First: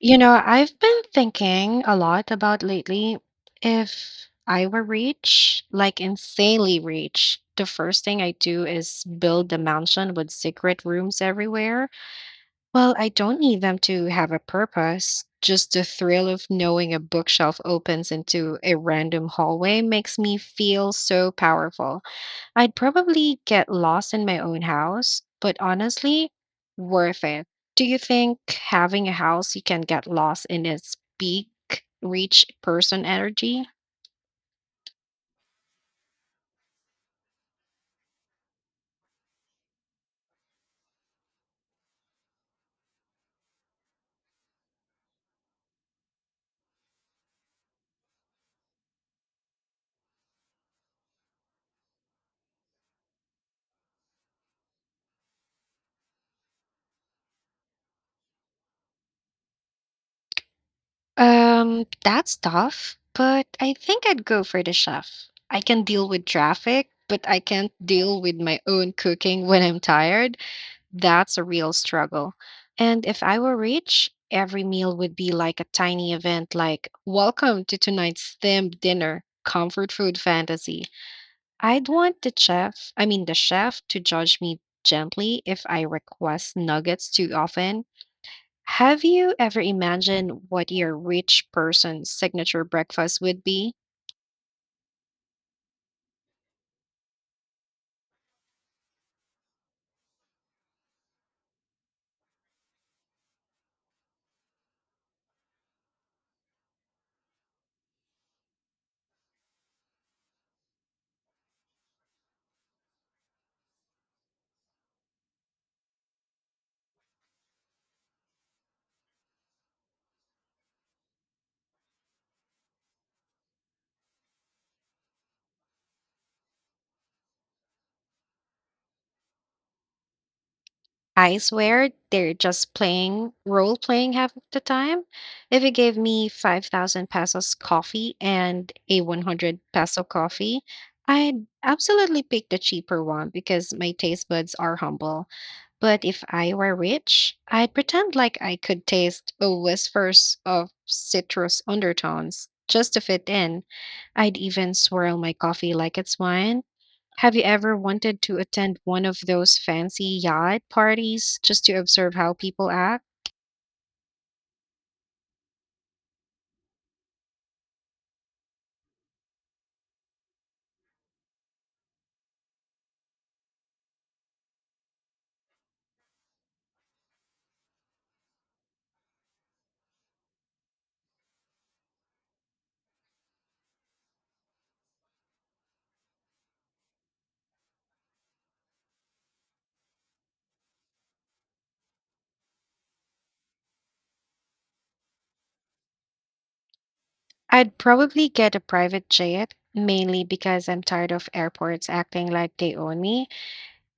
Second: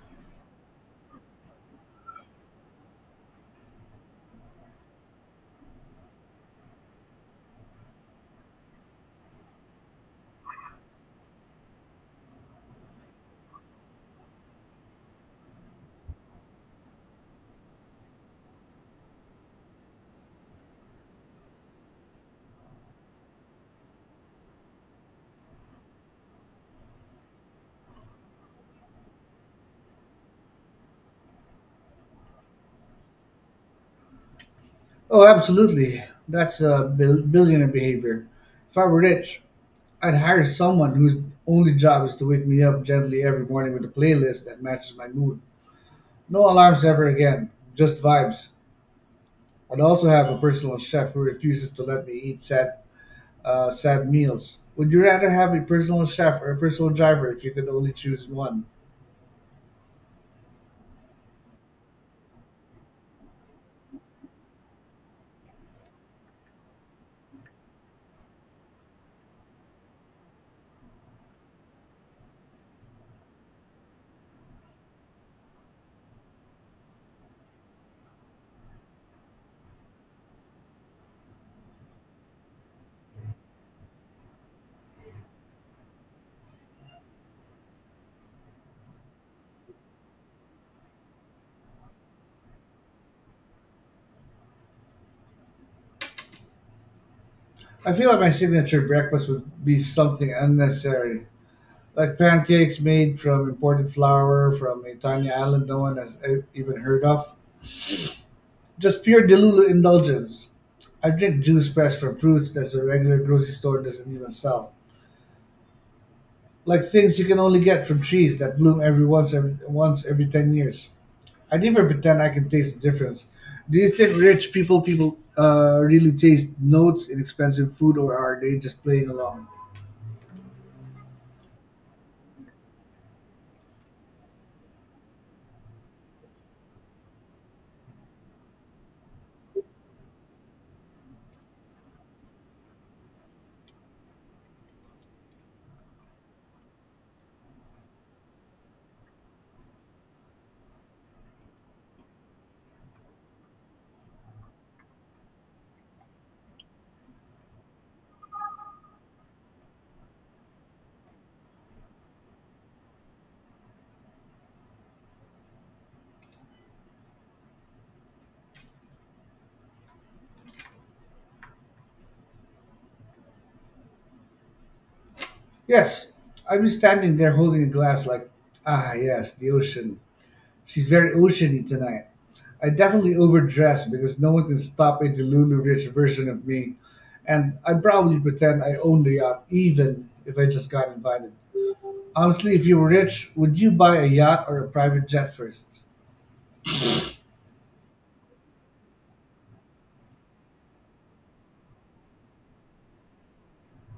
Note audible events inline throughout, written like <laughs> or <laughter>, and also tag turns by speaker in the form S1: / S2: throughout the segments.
S1: I've been thinking a lot about lately if I were rich, like insanely rich, the first thing I do is build a mansion with secret rooms everywhere. Well, I don't need them to have a purpose. Just the thrill of knowing a bookshelf opens into a random hallway makes me feel so powerful. I'd probably get lost in my own house, but honestly, worth it. Do you think having a house you can get lost in its big, rich person energy?
S2: Oh, absolutely. That's billionaire behavior. If I were rich, I'd hire someone whose only job is to wake me up gently every morning with a playlist that matches my mood. No alarms ever again, just vibes. I'd also have a personal chef who refuses to let me eat sad meals. Would you rather have a personal chef or a personal driver if you could only choose one?
S1: That's tough, but I think I'd go for the chef. I can deal with traffic, but I can't deal with my own cooking when I'm tired. That's a real struggle. And if I were rich, every meal would be like a tiny event like, welcome to tonight's themed dinner, comfort food fantasy. I'd want the chef to judge me gently if I request nuggets too often. Have you ever imagined what your rich person's signature breakfast would be?
S2: I feel like my signature breakfast would be something unnecessary, like pancakes made from imported flour from a tiny island no one has even heard of. Just pure Delulu indulgence. I drink juice pressed from fruits that a regular grocery store doesn't even sell. Like things you can only get from trees that bloom every 10 years. I never pretend I can taste the difference. Do you think rich people really taste notes in expensive food, or are they just playing along?
S1: I swear they're just playing role playing half of the time. If you gave me 5,000 pesos coffee and a 100 peso coffee, I'd absolutely pick the cheaper one because my taste buds are humble. But if I were rich, I'd pretend like I could taste a whispers of citrus undertones just to fit in. I'd even swirl my coffee like it's wine. Have you ever wanted to attend one of those fancy yacht parties just to observe how people act?
S2: Yes, I'd be standing there holding a glass, like, ah, yes, the ocean. She's very oceany tonight. I definitely overdressed because no one can stop a Delulu rich version of me, and I probably pretend I own the yacht even if I just got invited. Honestly, if you were rich, would you buy a yacht or a private jet first?
S1: I'd probably get a private jet, mainly because I'm tired of airports acting like they own me.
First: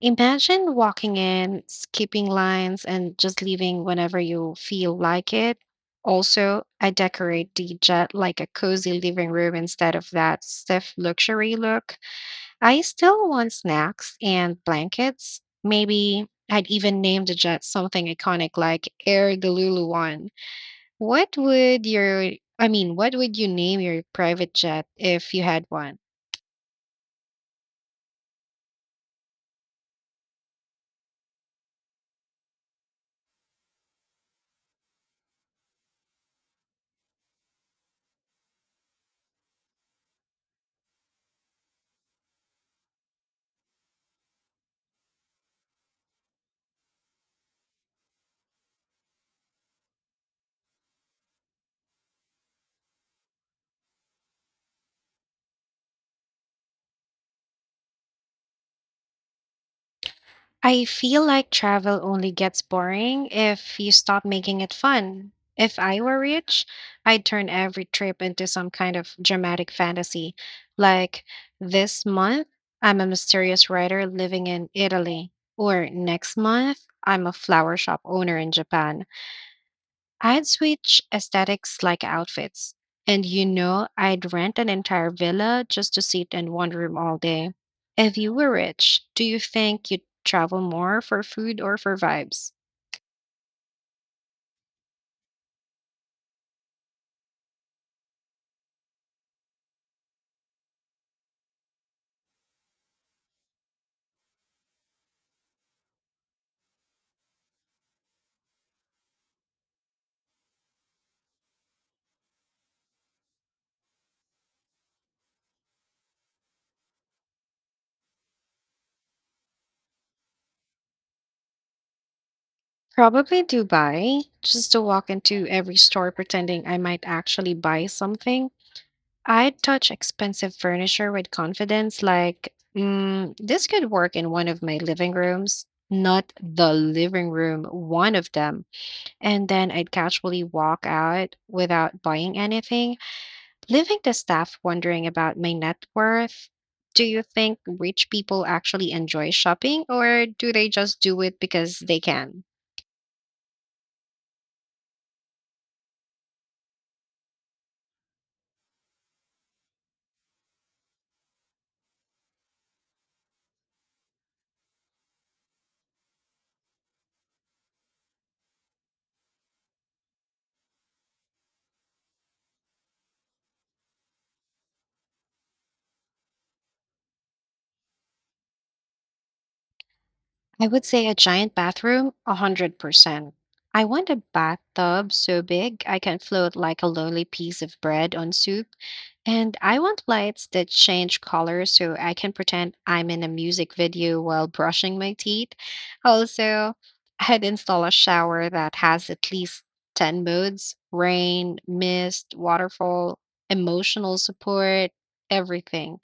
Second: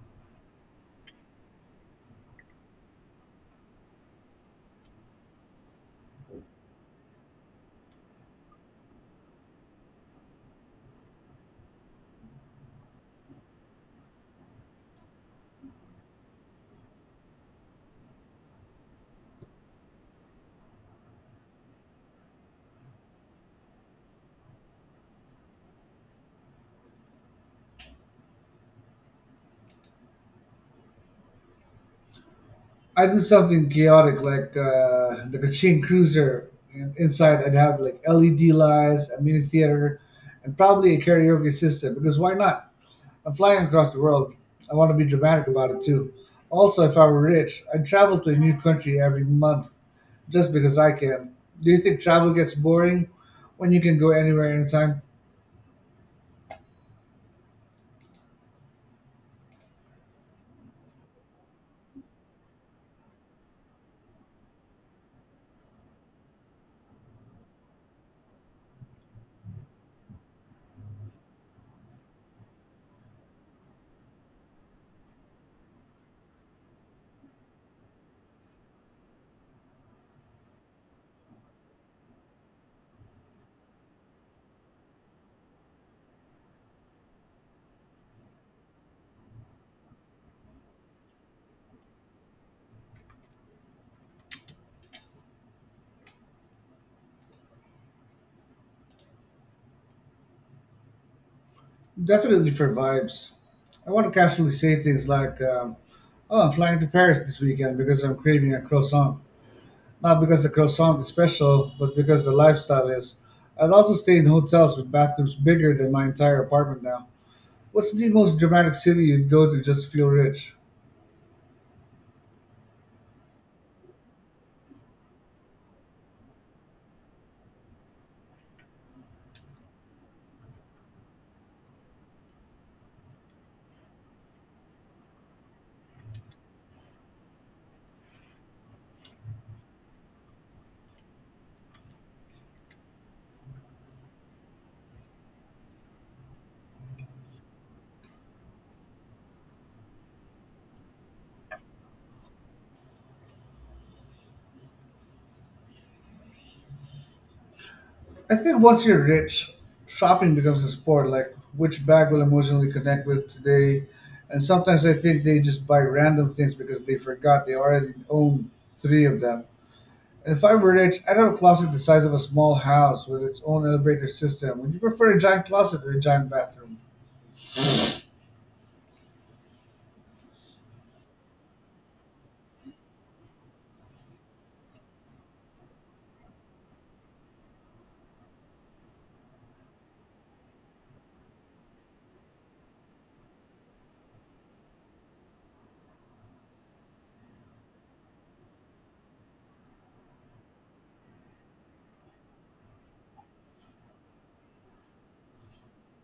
S1: Imagine walking in, skipping lines, and just leaving whenever you feel like it. Also, I decorate the jet like a cozy living room instead of that stiff luxury look. I still want snacks and blankets. Maybe I'd even name the jet something iconic like Air Deluluan. What would your what would you name your private jet if you had one?
S2: I do something chaotic like the Kachin Cruiser. And inside, I'd have like LED lights, a mini theater, and probably a karaoke system because why not? I'm flying across the world. I want to be dramatic about it too. Also, if I were rich, I'd travel to a new country every month just because I can. Do you think travel gets boring when you can go anywhere anytime?
S1: I feel like travel only gets boring if you stop making it fun. If I were rich, I'd turn every trip into some kind of dramatic fantasy. Like this month, I'm a mysterious writer living in Italy, or next month, I'm a flower shop owner in Japan. I'd switch aesthetics like outfits. And you know, I'd rent an entire villa just to sit in one room all day. If you were rich, do you think you'd travel more for food or for vibes?
S2: Definitely for vibes. I want to casually say things like, oh, I'm flying to Paris this weekend because I'm craving a croissant. Not because the croissant is special, but because the lifestyle is. I'd also stay in hotels with bathrooms bigger than my entire apartment now. What's the most dramatic city you'd go to just to feel rich?
S1: Probably Dubai, just to walk into every store pretending I might actually buy something. I'd touch expensive furniture with confidence, like, mm, this could work in one of my living rooms, not the living room, one of them. And then I'd casually walk out without buying anything, leaving the staff wondering about my net worth. Do you think rich people actually enjoy shopping, or do they just do it because they can?
S2: I think once you're rich, shopping becomes a sport. Like which bag will emotionally connect with today, and sometimes I think they just buy random things because they forgot they already own three of them. And if I were rich, I'd have a closet the size of a small house with its own elevator system. Would you prefer a giant closet or a giant bathroom?
S1: I would say a giant bathroom, 100%. I want a bathtub so big I can float like a lonely piece of bread on soup. And I want lights that change color so I can pretend I'm in a music video while brushing my teeth. Also, I'd install a shower that has at least 10 modes: rain, mist, waterfall, emotional support, everything.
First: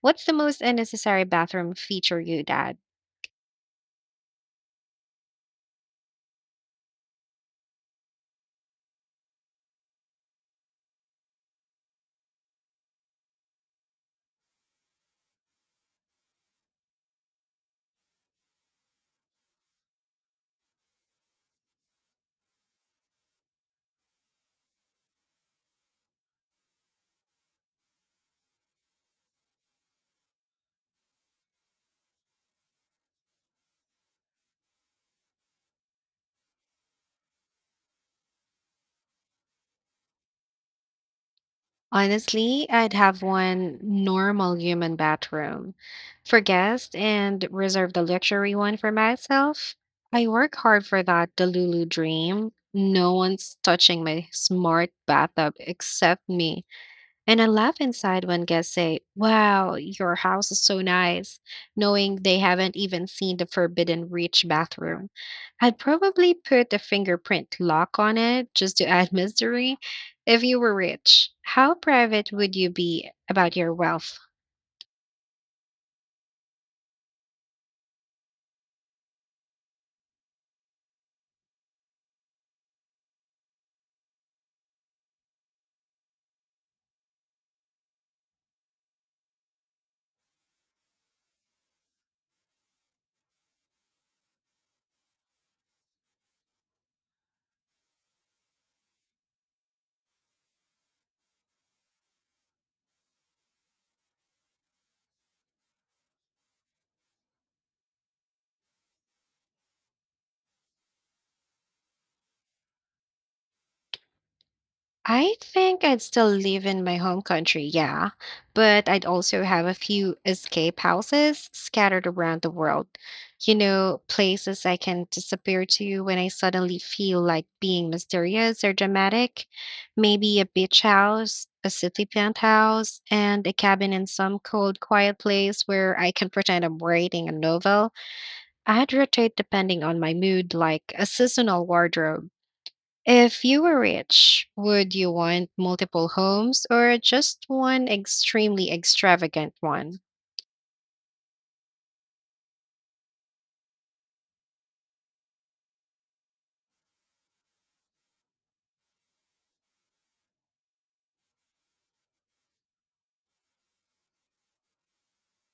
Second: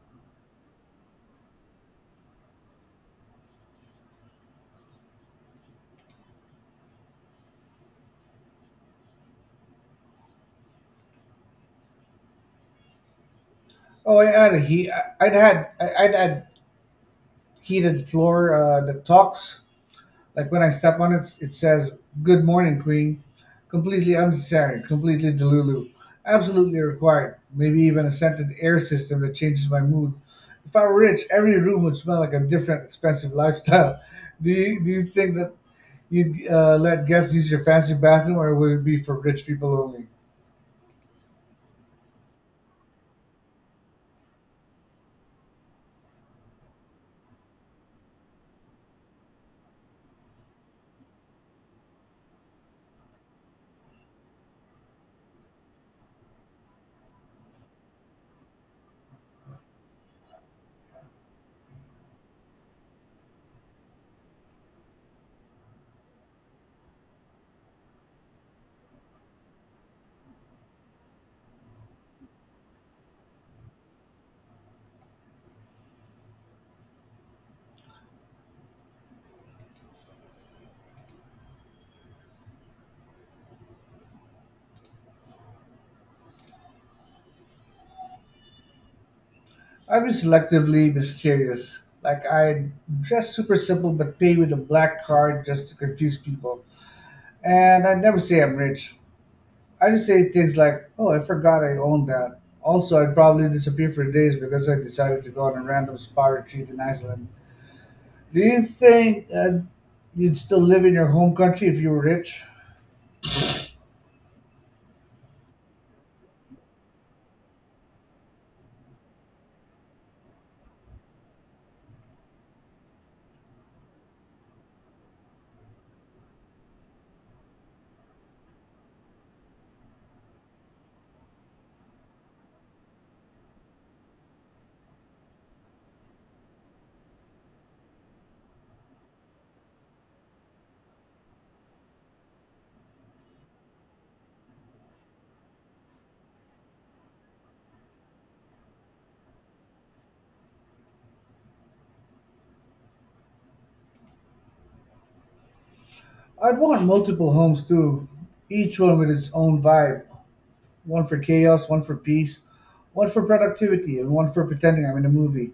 S1: What's the most unnecessary bathroom feature you'd add?
S2: Oh, I add a heat. I'd add heated floor that talks. Like when I step on it, it says "Good morning, Queen." Completely unnecessary, completely delulu. Absolutely required. Maybe even a scented air system that changes my mood. If I were rich, every room would smell like a different, expensive lifestyle. <laughs> Do you think that you'd let guests use your fancy bathroom, or would it be for rich people only?
S1: Honestly, I'd have one normal human bathroom for guests and reserve the luxury one for myself. I work hard for that Delulu dream. No one's touching my smart bathtub except me. And I laugh inside when guests say, "Wow, your house is so nice," knowing they haven't even seen the Forbidden Rich bathroom. I'd probably put a fingerprint lock on it just to add <laughs> mystery. If you were rich, how private would you be about your wealth?
S2: I'd be selectively mysterious. Like I dress super simple, but pay with a black card just to confuse people. And I'd never say I'm rich. I just say things like, oh, I forgot I owned that. Also, I'd probably disappear for days because I decided to go on a random spa retreat in Iceland. Do you think you'd still live in your home country if you were rich?
S1: I think I'd still live in my home country, yeah, but I'd also have a few escape houses scattered around the world. You know, places I can disappear to when I suddenly feel like being mysterious or dramatic. Maybe a beach house, a city penthouse, and a cabin in some cold, quiet place where I can pretend I'm writing a novel. I'd rotate depending on my mood, like a seasonal wardrobe. If you were rich, would you want multiple homes or just one extremely extravagant one?
S2: I'd want multiple homes too, each one with its own vibe: one for chaos, one for peace, one for productivity, and one for pretending I'm in a movie.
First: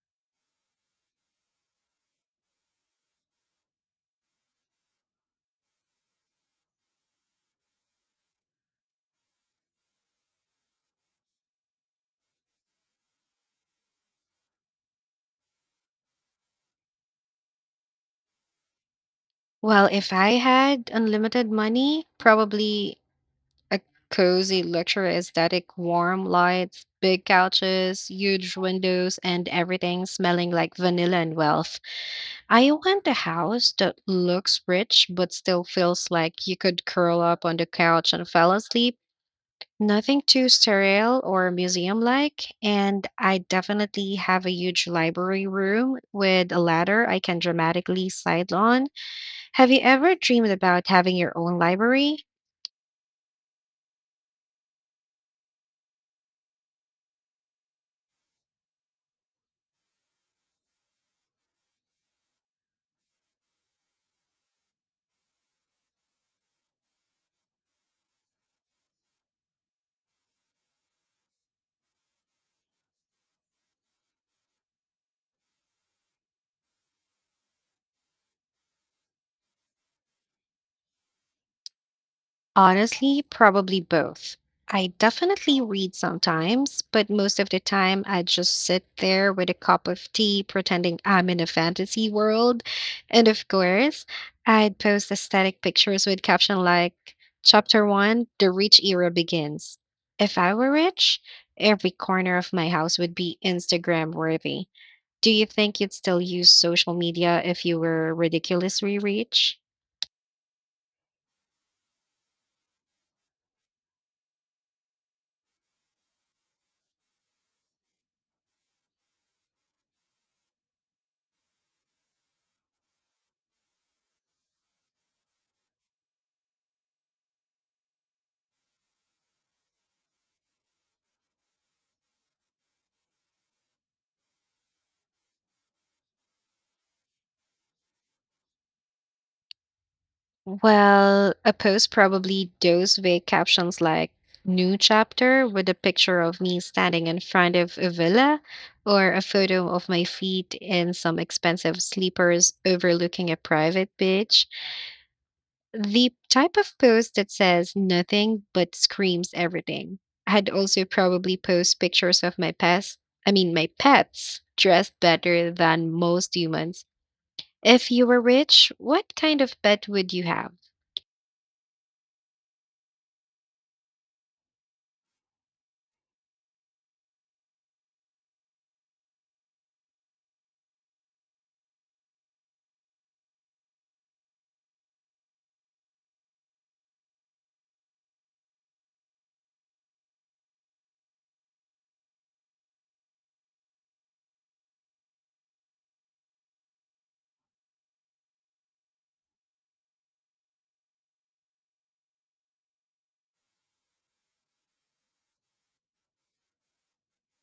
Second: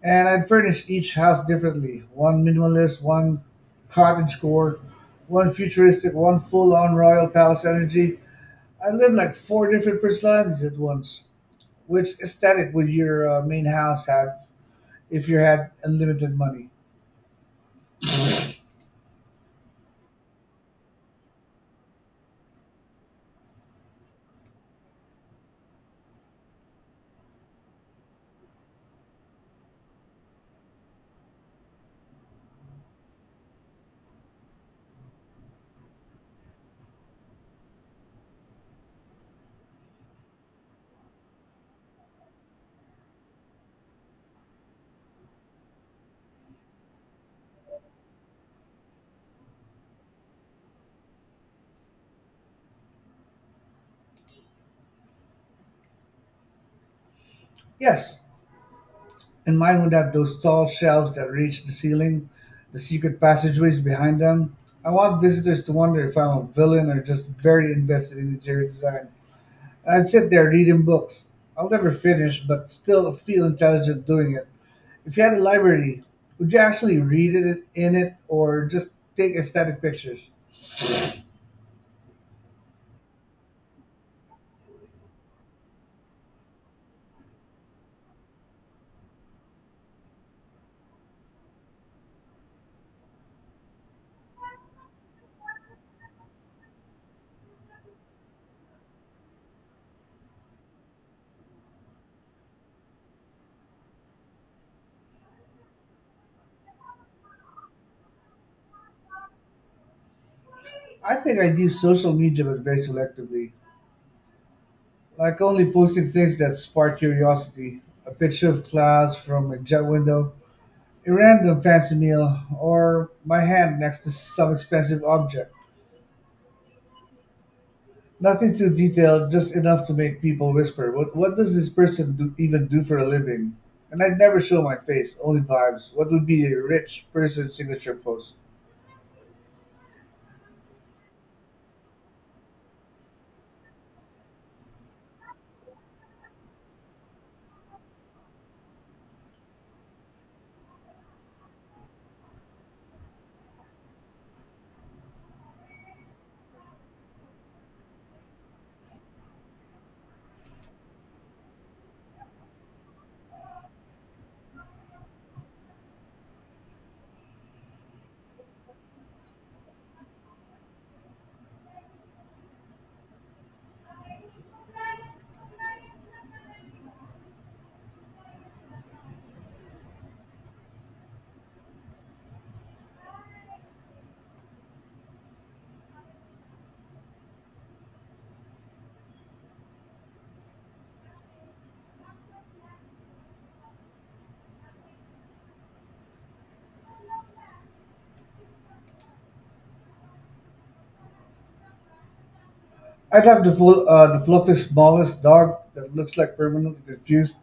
S2: And I'd furnish each house differently: one minimalist, one cottagecore, one futuristic, one full on royal palace energy. I live like four different personalities at once. Which aesthetic would your main house have if you had unlimited money?
S1: Well, if I had unlimited money, probably a cozy, luxury, aesthetic, warm lights, big couches, huge windows, and everything smelling like vanilla and wealth. I want a house that looks rich but still feels like you could curl up on the couch and fall asleep. Nothing too sterile or museum-like, and I definitely have a huge library room with a ladder I can dramatically slide on. Have you ever dreamed about having your own library?
S2: Yes, and mine would have those tall shelves that reach the ceiling, the secret passageways behind them. I want visitors to wonder if I'm a villain or just very invested in interior design. I'd sit there reading books I'll never finish, but still feel intelligent doing it. If you had a library, would you actually read it in it or just take aesthetic pictures?
S1: Honestly, probably both. I definitely read sometimes, but most of the time I just sit there with a cup of tea pretending I'm in a fantasy world. And of course, I'd post aesthetic pictures with caption like Chapter 1: The Rich Era Begins. If I were rich, every corner of my house would be Instagram worthy. Do you think you'd still use social media if you were ridiculously rich?
S2: I think I use social media, but very selectively. Like only posting things that spark curiosity, a picture of clouds from a jet window, a random fancy meal, or my hand next to some expensive object. Nothing too detailed, just enough to make people whisper, What does this person even do for a living? And I'd never show my face, only vibes. What would be a rich person's signature post?
S1: Well, a post probably those with captions like new chapter with a picture of me standing in front of a villa or a photo of my feet in some expensive sleepers overlooking a private beach. The type of post that says nothing but screams everything. I'd also probably post pictures of my pets dressed better than most humans. If you were rich, what kind of pet would you have?
S2: I'd have the fluffy smallest dog that looks like permanently confused.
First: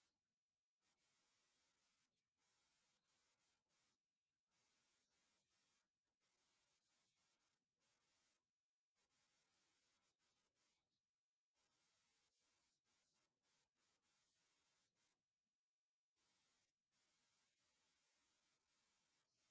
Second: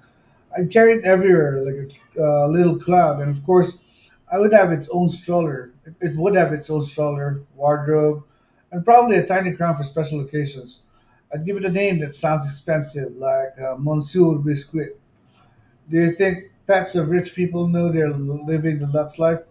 S2: I'd carry it everywhere like a little cloud, and of course, I would have its own stroller. It would have its own stroller, wardrobe, and probably a tiny crown for special occasions. I'd give it a name that sounds expensive, like Monsieur Biscuit. Do you think pets of rich people know they're living the Lux life?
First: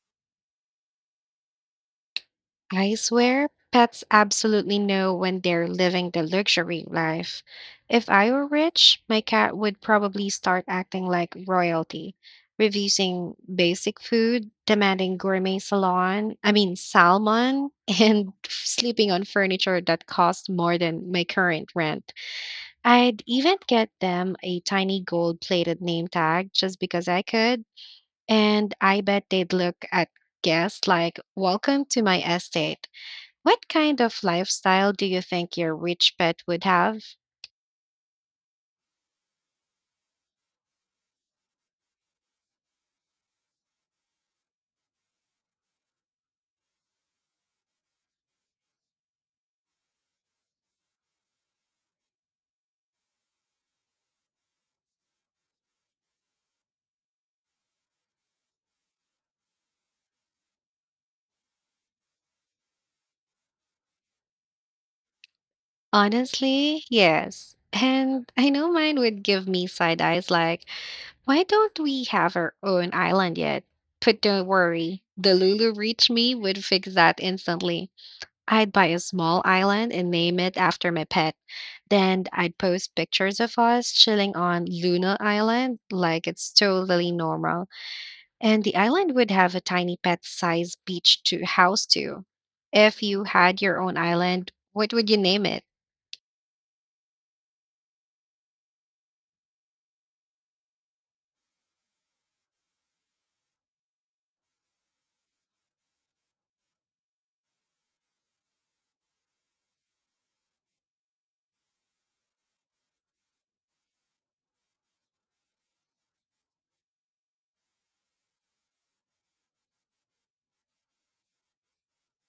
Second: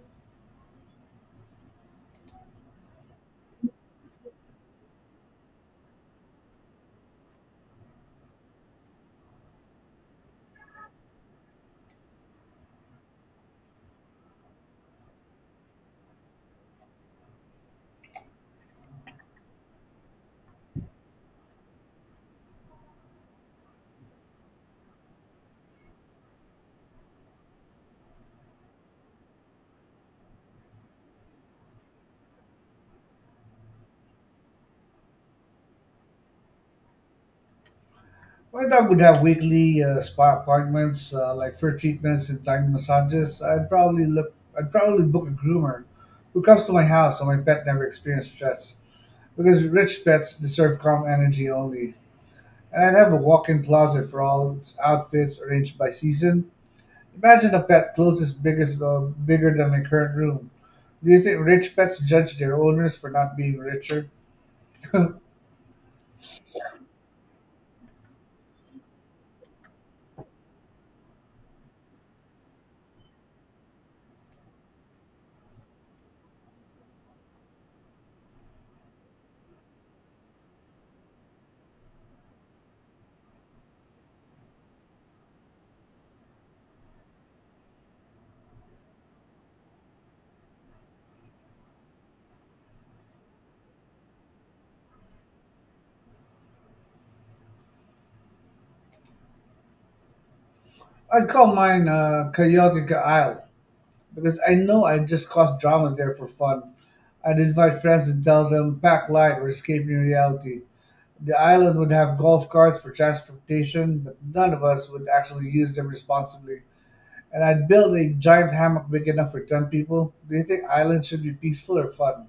S1: I swear, pets absolutely know when they're living the luxury life. If I were rich, my cat would probably start acting like royalty, refusing basic food, demanding gourmet salon, I mean salmon, <laughs> and sleeping on furniture that costs more than my current rent. I'd even get them a tiny gold-plated name tag just because I could, and I bet they'd look at guests like, "Welcome to my estate." What kind of lifestyle do you think your rich pet would have?
S2: My dog would have weekly spa appointments, like fur treatments and tiny massages. I'd probably look. I'd probably book a groomer who comes to my house so my pet never experiences stress. Because rich pets deserve calm energy only. And I'd have a walk-in closet for all its outfits arranged by season. Imagine a pet closest biggest bigger than my current room. Do you think rich pets judge their owners for not being richer?
S1: Honestly, yes. And I know mine would give me side eyes like, why don't we have our own island yet? But don't worry, the Lulu Reach Me would fix that instantly. I'd buy a small island and name it after my pet. Then I'd post pictures of us chilling on Luna Island like it's totally normal. And the island would have a tiny pet sized beach to house too. If you had your own island, what would you name it?
S2: I'd call mine Chaotica Isle because I know I just caused drama there for fun. I'd invite friends and tell them, pack light or are escaping reality. The island would have golf carts for transportation, but none of us would actually use them responsibly. And I'd build a giant hammock big enough for 10 people. Do you think islands should be peaceful or fun?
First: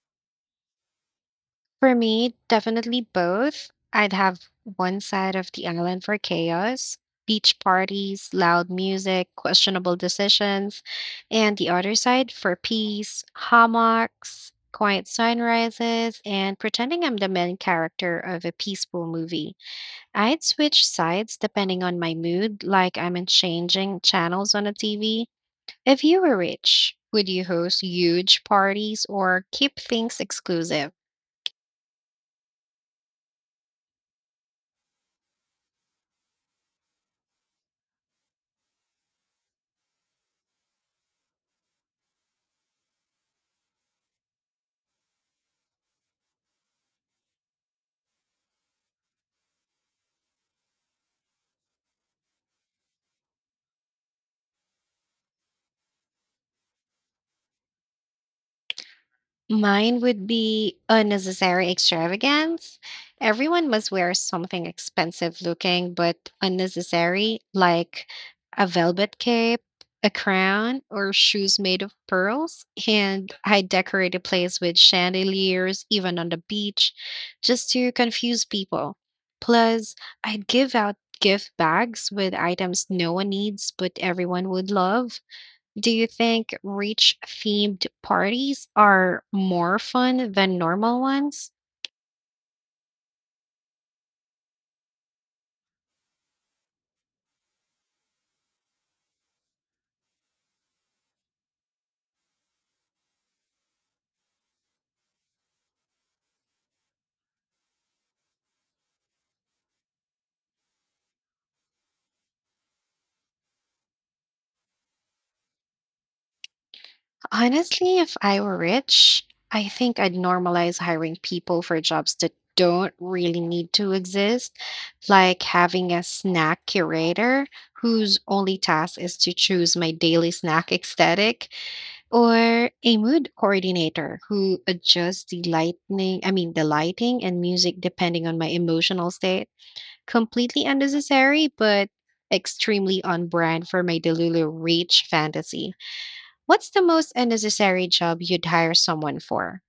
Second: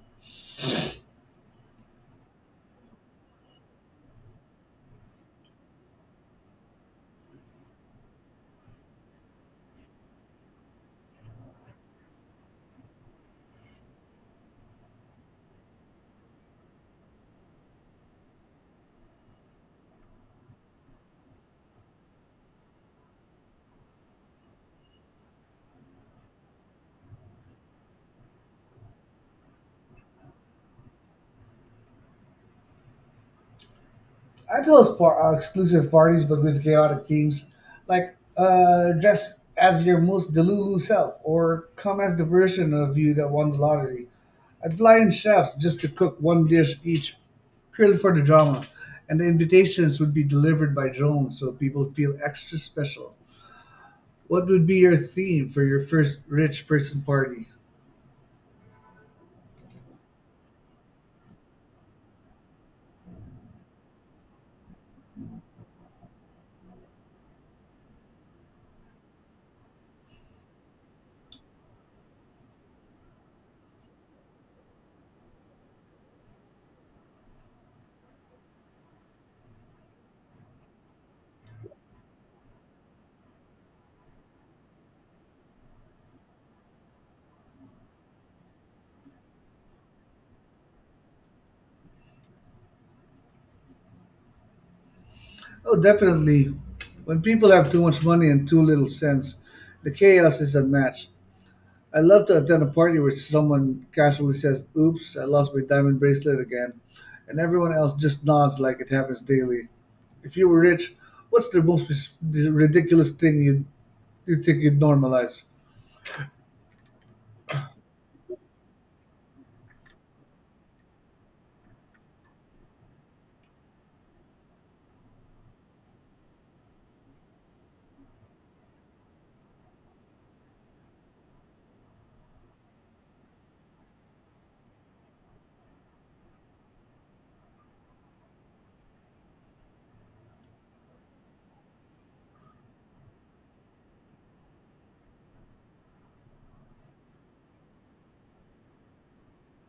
S1: For me, definitely both. I'd have one side of the island for chaos, beach parties, loud music, questionable decisions, and the other side for peace, hammocks, quiet sunrises, and pretending I'm the main character of a peaceful movie. I'd switch sides depending on my mood, like I'm in changing channels on a TV. If you were rich, would you host huge parties or keep things exclusive?
S2: I'd host exclusive parties, but with chaotic themes, like dress as your most Delulu self, or come as the version of you that won the lottery. I'd fly in chefs just to cook one dish each, Krilled for the drama, and the invitations would be delivered by drone, so people feel extra special. What would be your theme for your first rich person party?
S1: Mine would be unnecessary extravagance. Everyone must wear something expensive looking but unnecessary, like a velvet cape, a crown, or shoes made of pearls. And I decorate a place with chandeliers, even on the beach, just to confuse people. Plus, I'd give out gift bags with items no one needs but everyone would love. Do you think rich themed parties are more fun than normal ones?
S2: Oh, definitely. When people have too much money and too little sense, the chaos is unmatched. I love to attend a party where someone casually says, Oops, I lost my diamond bracelet again, and everyone else just nods like it happens daily. If you were rich, what's the most ridiculous thing you think you'd normalize?
S1: Honestly, if I were rich, I think I'd normalize hiring people for jobs that don't really need to exist, like having a snack curator whose only task is to choose my daily snack aesthetic, or a mood coordinator who adjusts the lightning, I mean the lighting and music depending on my emotional state. Completely unnecessary, but extremely on brand for my Delulu Reach fantasy. What's the most unnecessary job you'd hire someone for?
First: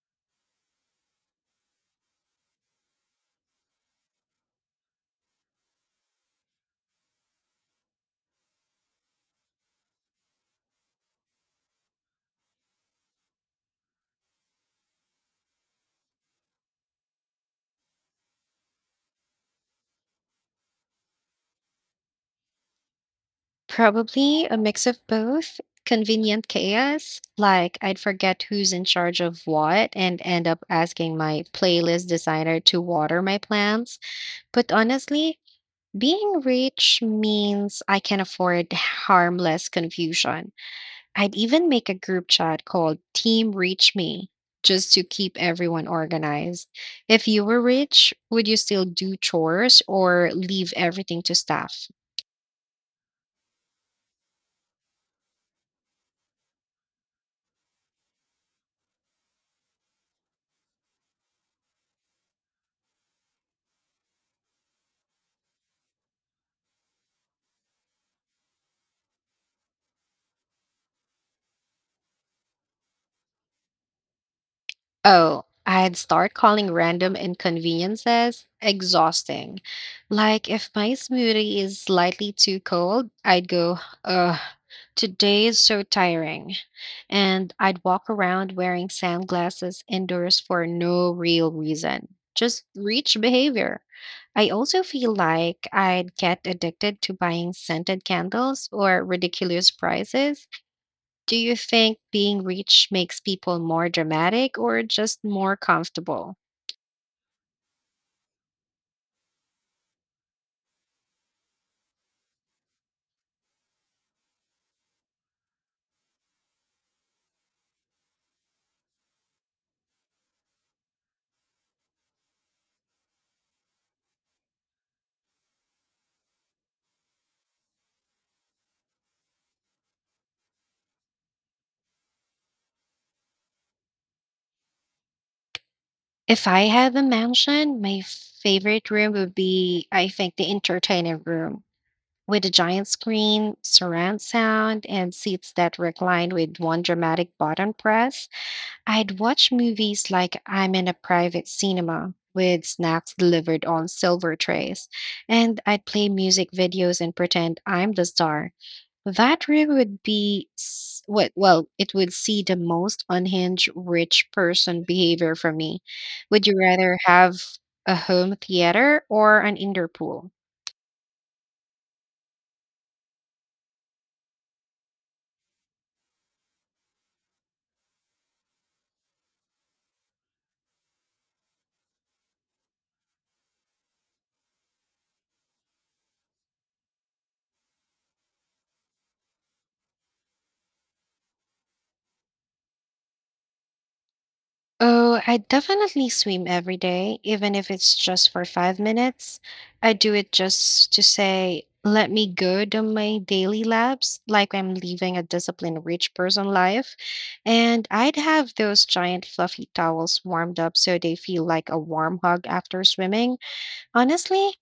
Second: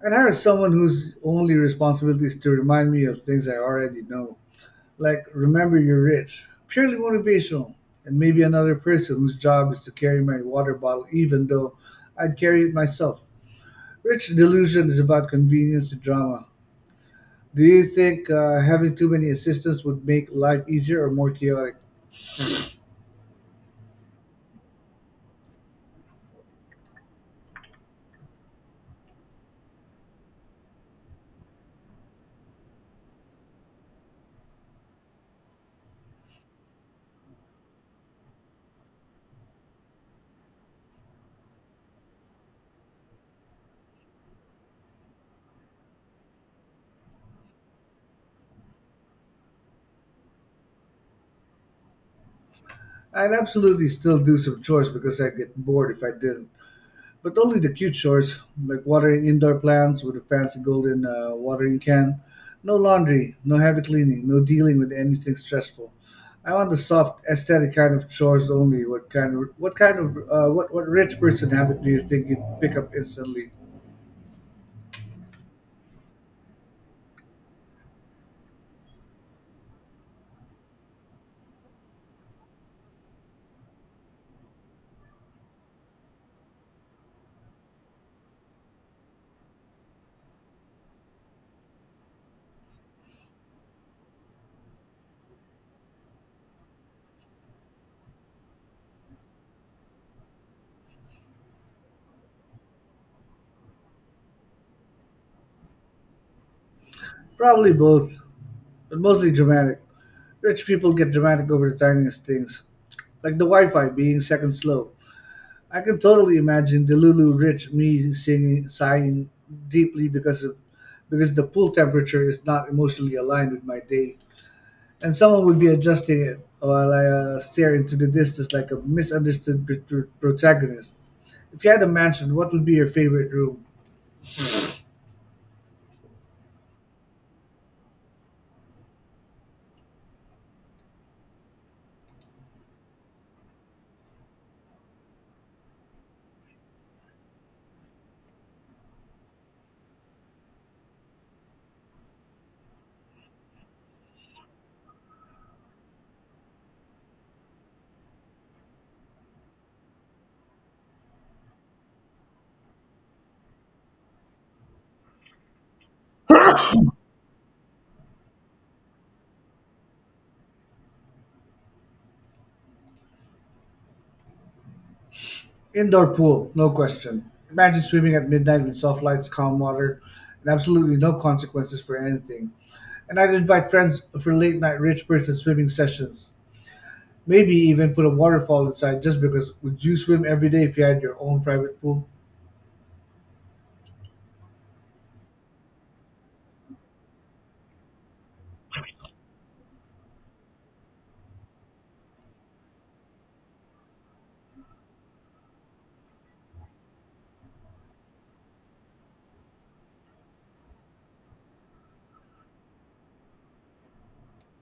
S2: And hire someone whose only responsibility is to remind me of things I already know. Like, remember you're rich. Purely motivational. And maybe another person whose job is to carry my water bottle even though I'd carry it myself. Rich delusion is about convenience and drama. Do you think having too many assistants would make life easier or more chaotic?
S1: Probably a mix of both. Convenient chaos, like I'd forget who's in charge of what and end up asking my playlist designer to water my plants. But honestly, being rich means I can afford harmless confusion. I'd even make a group chat called Team Reach Me just to keep everyone organized. If you were rich, would you still do chores or leave everything to staff?
S2: I'd absolutely still do some chores because I'd get bored if I didn't, but only the cute chores like watering indoor plants with a fancy golden watering can. No laundry, no heavy cleaning, no dealing with anything stressful. I want the soft, aesthetic kind of chores only. What kind of what kind of what rich person habit do you think you'd pick up instantly?
S1: Oh, I'd start calling random inconveniences exhausting. Like if my smoothie is slightly too cold, I'd go, ugh, today is so tiring. And I'd walk around wearing sunglasses indoors for no real reason. Just reach behavior. I also feel like I'd get addicted to buying scented candles or ridiculous prices. Do you think being rich makes people more dramatic or just more comfortable?
S2: Probably both, but mostly dramatic. Rich people get dramatic over the tiniest things, like the Wi-Fi being second slow. I can totally imagine the Lulu Rich me singing, sighing deeply because the pool temperature is not emotionally aligned with my day, and someone would be adjusting it while I stare into the distance like a misunderstood protagonist. If you had a mansion, what would be your favorite room?
S1: If I had a mansion, my favorite room would be, I think, the entertainment room with a giant screen, surround sound, and seats that recline with one dramatic button press. I'd watch movies like I'm in a private cinema with snacks delivered on silver trays, and I'd play music videos and pretend I'm the star. That room would be s- what well, It would see the most unhinged rich person behavior from me. Would you rather have a home theater or an indoor pool?
S2: Indoor pool, no question. Imagine swimming at midnight with soft lights, calm water, and absolutely no consequences for anything. And I'd invite friends for late night rich person swimming sessions. Maybe even put a waterfall inside just because. Would you swim every day if you had your own private pool?
S1: Oh, I definitely swim every day, even if it's just for 5 minutes. I do it just to say, let me go to my daily laps, like I'm living a disciplined rich person life. And I'd have those giant fluffy towels warmed up so they feel like a warm hug after swimming. Honestly,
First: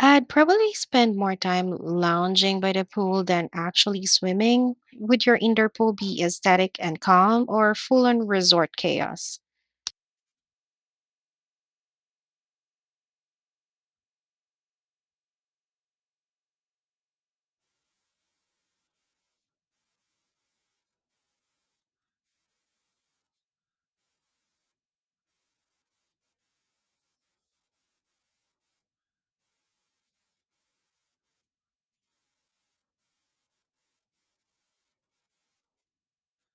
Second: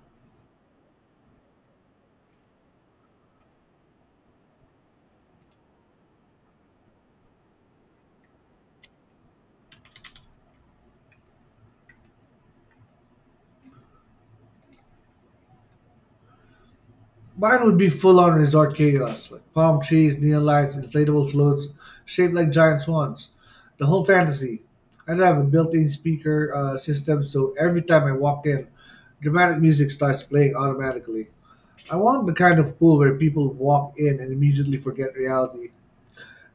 S1: I'd probably spend more time lounging by the pool than actually swimming. Would your indoor pool be aesthetic and calm or full on resort chaos?
S2: Mine would be full on resort chaos, like palm trees, neon lights, inflatable floats, shaped like giant swans. The whole fantasy. I'd have a built in speaker system so every time I walk in, dramatic music starts playing automatically. I want the kind of pool where people walk in and immediately forget reality.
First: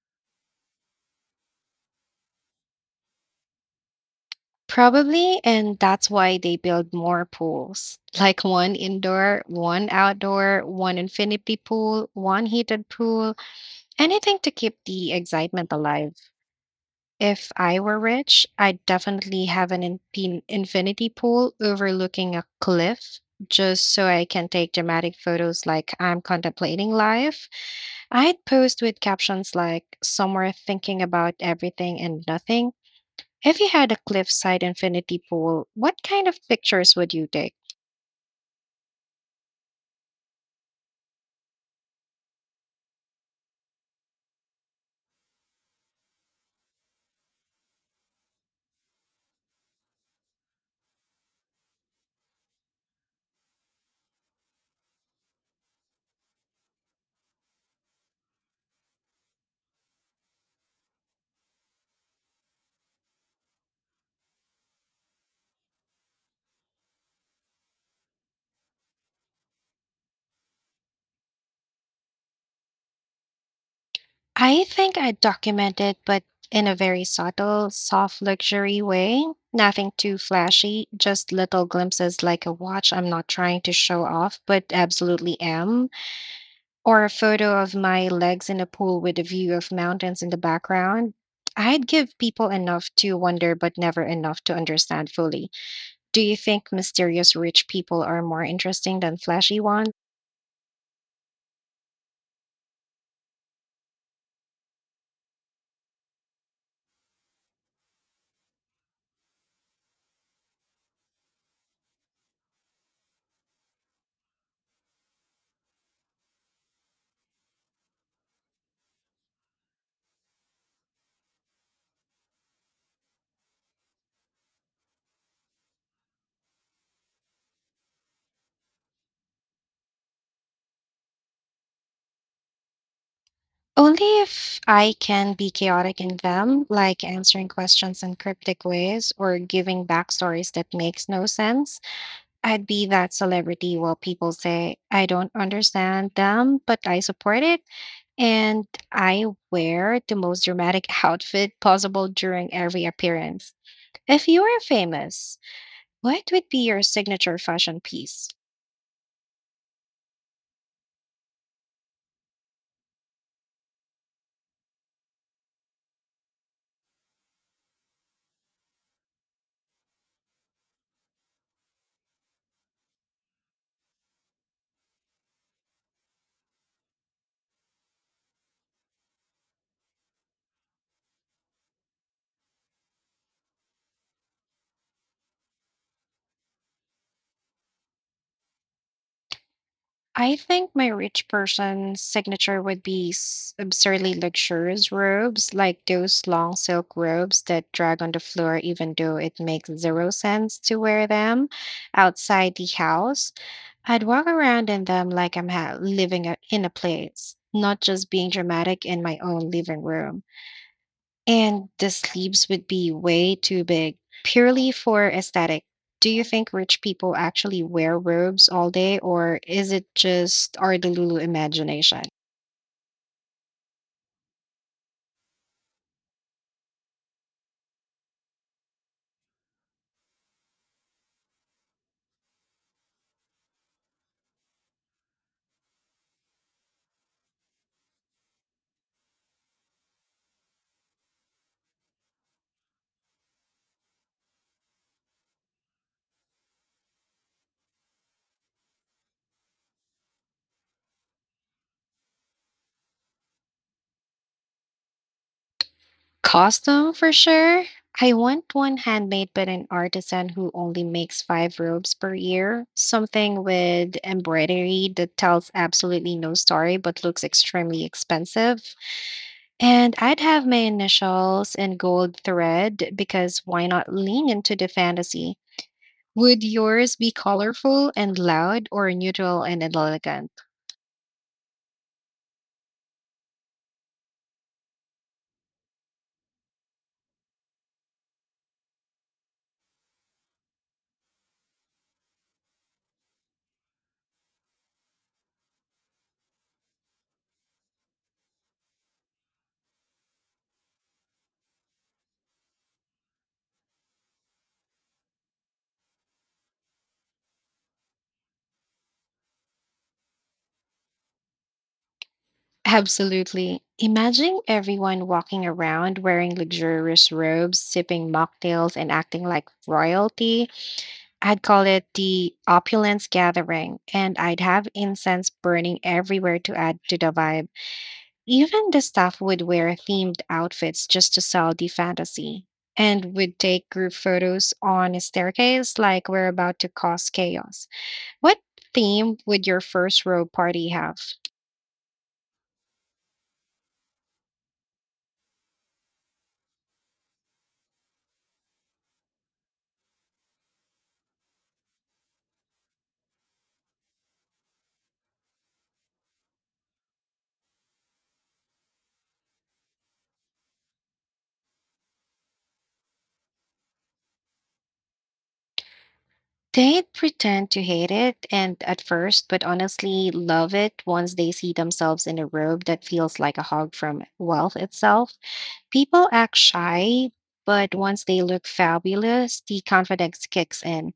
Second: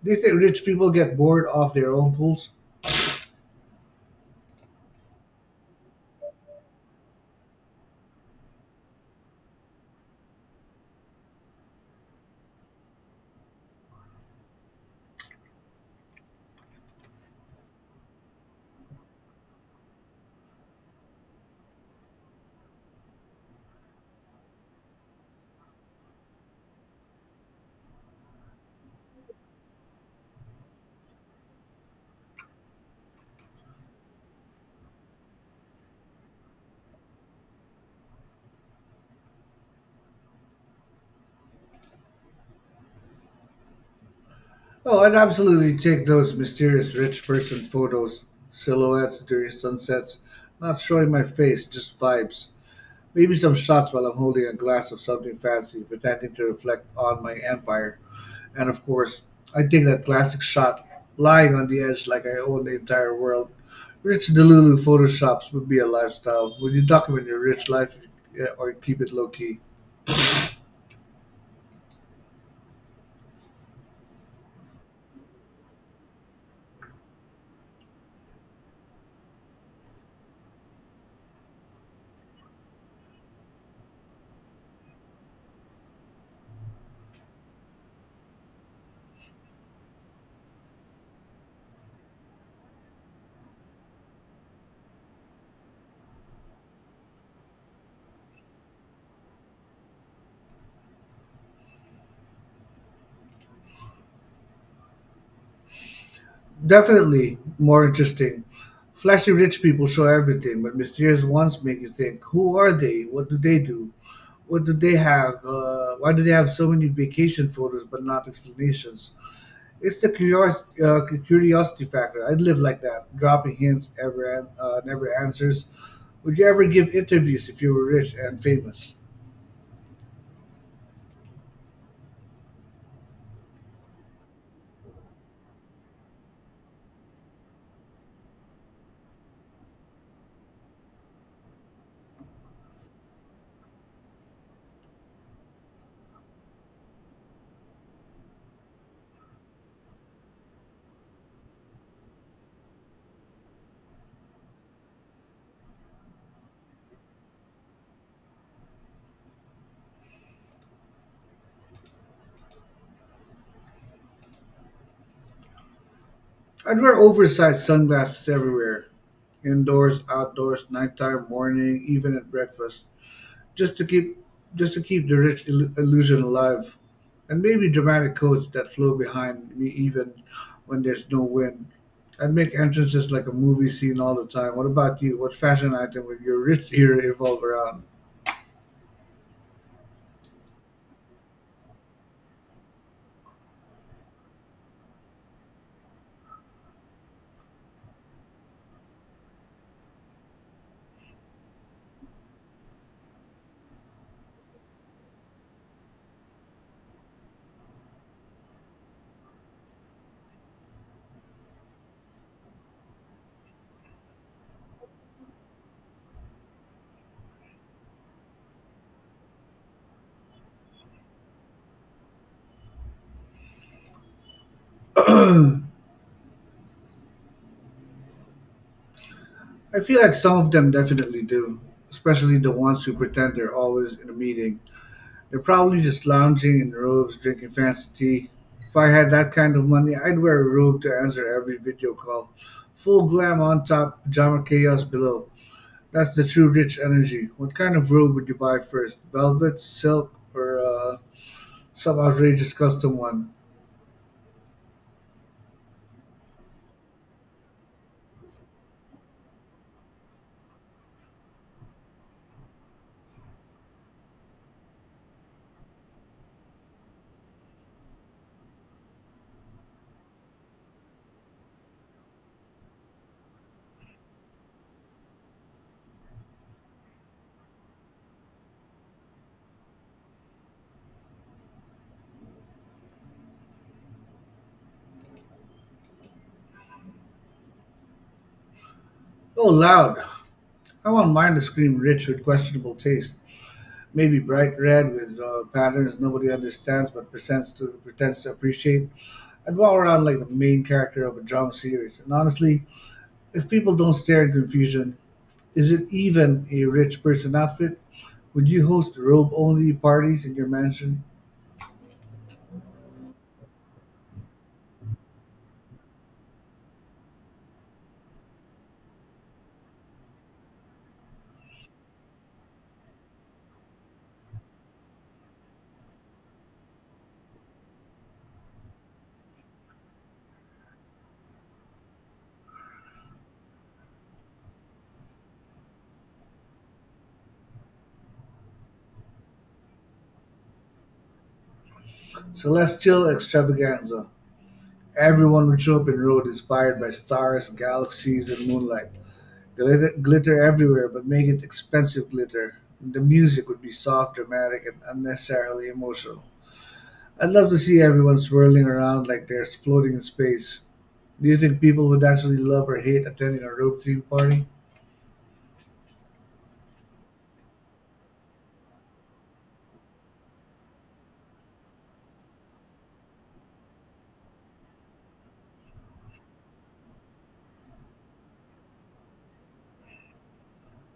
S2: Do you think rich people get bored off their own pools?
S1: Probably, and that's why they build more pools. <laughs> Like one indoor, one outdoor, one infinity pool, one heated pool, anything to keep the excitement alive. If I were rich, I'd definitely have an infinity pool overlooking a cliff just so I can take dramatic photos like I'm contemplating life. I'd post with captions like, Somewhere thinking about everything and nothing if you had a cliffside infinity pool, what kind of pictures would you take?
S2: Oh, I'd absolutely take those mysterious rich person photos, silhouettes during sunsets, not showing my face, just vibes. Maybe some shots while I'm holding a glass of something fancy, pretending to reflect on my empire. And of course, I'd take that classic shot, lying on the edge like I own the entire world. Rich Delulu photoshops would be a lifestyle. Would you document your rich life or keep it low key?
S1: I think I'd document it, but in a very subtle, soft luxury way. Nothing too flashy, just little glimpses like a watch I'm not trying to show off, but absolutely am. Or a photo of my legs in a pool with a view of mountains in the background. I'd give people enough to wonder, but never enough to understand fully. Do you think mysterious rich people are more interesting than flashy ones?
S2: Definitely more interesting. Flashy rich people show everything, but mysterious ones make you think: Who are they? What do they do? What do they have? Why do they have so many vacation photos but not explanations? It's the curiosity factor. I'd live like that, dropping hints, ever never answers. Would you ever give interviews if you were rich and famous?
S1: Only if I can be chaotic in them, like answering questions in cryptic ways or giving backstories that makes no sense. I'd be that celebrity while people say, I don't understand them, but I support it. And I wear the most dramatic <laughs> outfit possible during every appearance. If you were famous, what would be your signature fashion piece?
S2: I'd wear oversized sunglasses everywhere, indoors, outdoors, nighttime, morning, even at breakfast, just to keep just to keep the rich illusion alive, and maybe dramatic codes that flow behind me even when there's no wind. I'd make entrances like a movie scene all the time. What about you? What fashion item would your rich era evolve around?
S1: I think my rich person signature would be absurdly luxurious robes, like those long silk robes that drag on the floor, even though it makes zero sense to wear them outside the house. I'd walk around in them like I'm living in a place, not just being dramatic in my own living room. And the sleeves would be way too big, purely for aesthetic. Do you think rich people actually wear robes all day, or is it just our delulu imagination?
S2: I feel like some of them definitely do, especially the ones who pretend they're always in a meeting. They're probably just lounging in robes, drinking fancy tea. If I had that kind of money, I'd wear a robe to answer every video call. Full glam on top, pajama chaos below. That's the true rich energy. What kind of robe would you buy first? Velvet, silk, or some outrageous custom one?
S1: Costume for sure. I want one handmade but an artisan who only makes 5 robes per year. Something with embroidery that tells absolutely no story but looks extremely expensive. And I'd have my initials in gold thread because why not lean into the fantasy? Would yours be colorful and loud or neutral and elegant?
S2: Oh, loud! I want mine to scream rich with questionable taste. Maybe bright red with patterns nobody understands but pretends to appreciate. I'd walk around like the main character of a drama series. And honestly, if people don't stare in confusion, is it even a rich person outfit? Would you host robe only parties in your mansion?
S1: Absolutely. Imagine everyone walking around wearing luxurious robes, sipping mocktails, and acting like royalty. I'd call it the opulence gathering, and I'd have incense burning everywhere to add to the vibe. Even the staff would wear themed outfits just to sell the fantasy. And would take group photos on a staircase like we're about to cause chaos. What theme would your first row party have?
S2: Celestial extravaganza. Everyone would show up in Road inspired by stars, galaxies, and moonlight. Glitter everywhere, but make it expensive glitter. The music would be soft, dramatic, and unnecessarily emotional. I'd love to see everyone swirling around like they're floating in space. Do you think people would actually love or hate attending a rope theme party?
S1: They'd pretend to hate it and at first, but honestly love it once they see themselves in a robe that feels like a hug from wealth itself. People act shy, but once they look fabulous, the confidence kicks in.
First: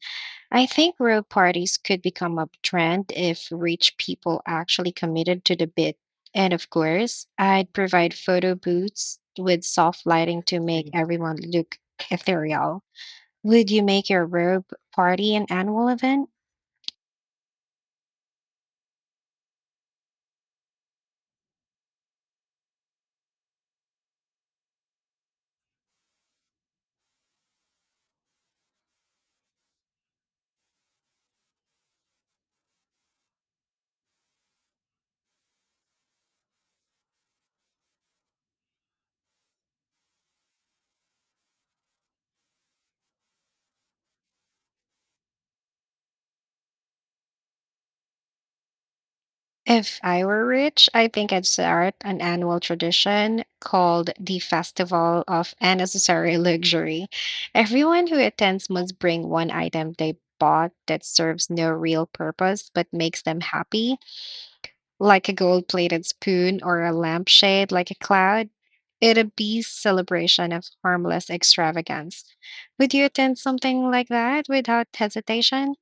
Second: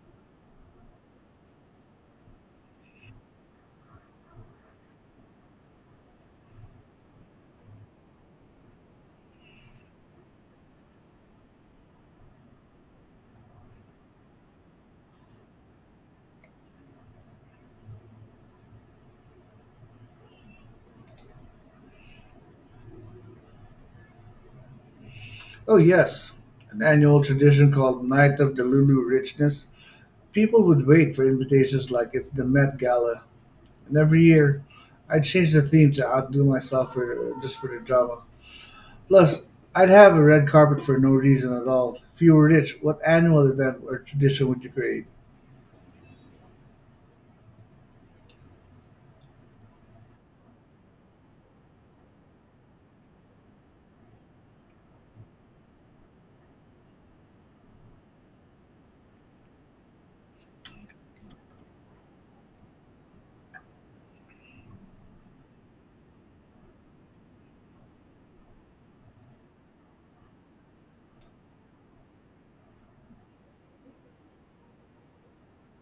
S1: I think robe parties could become a trend if rich people actually committed to the bit. And of course, I'd provide photo booths with soft lighting to make Mm. everyone look ethereal. Would you make your robe party an annual event?
S2: Oh, yes. An annual tradition called Night of the Lulu Richness. People would wait for invitations like it's the Met Gala. And every year, I'd change the theme to outdo myself, for just for the drama. Plus, I'd have a red carpet for no reason at all. If you were rich, what annual event or tradition would you create?
S1: If I were rich, I think I'd start an annual tradition called the Festival of Unnecessary Luxury. Everyone who attends must bring one item they bought that serves no real purpose but makes them happy, like a gold plated spoon or a lampshade like a cloud. It'd be celebration of harmless extravagance. Would you attend something like that without hesitation?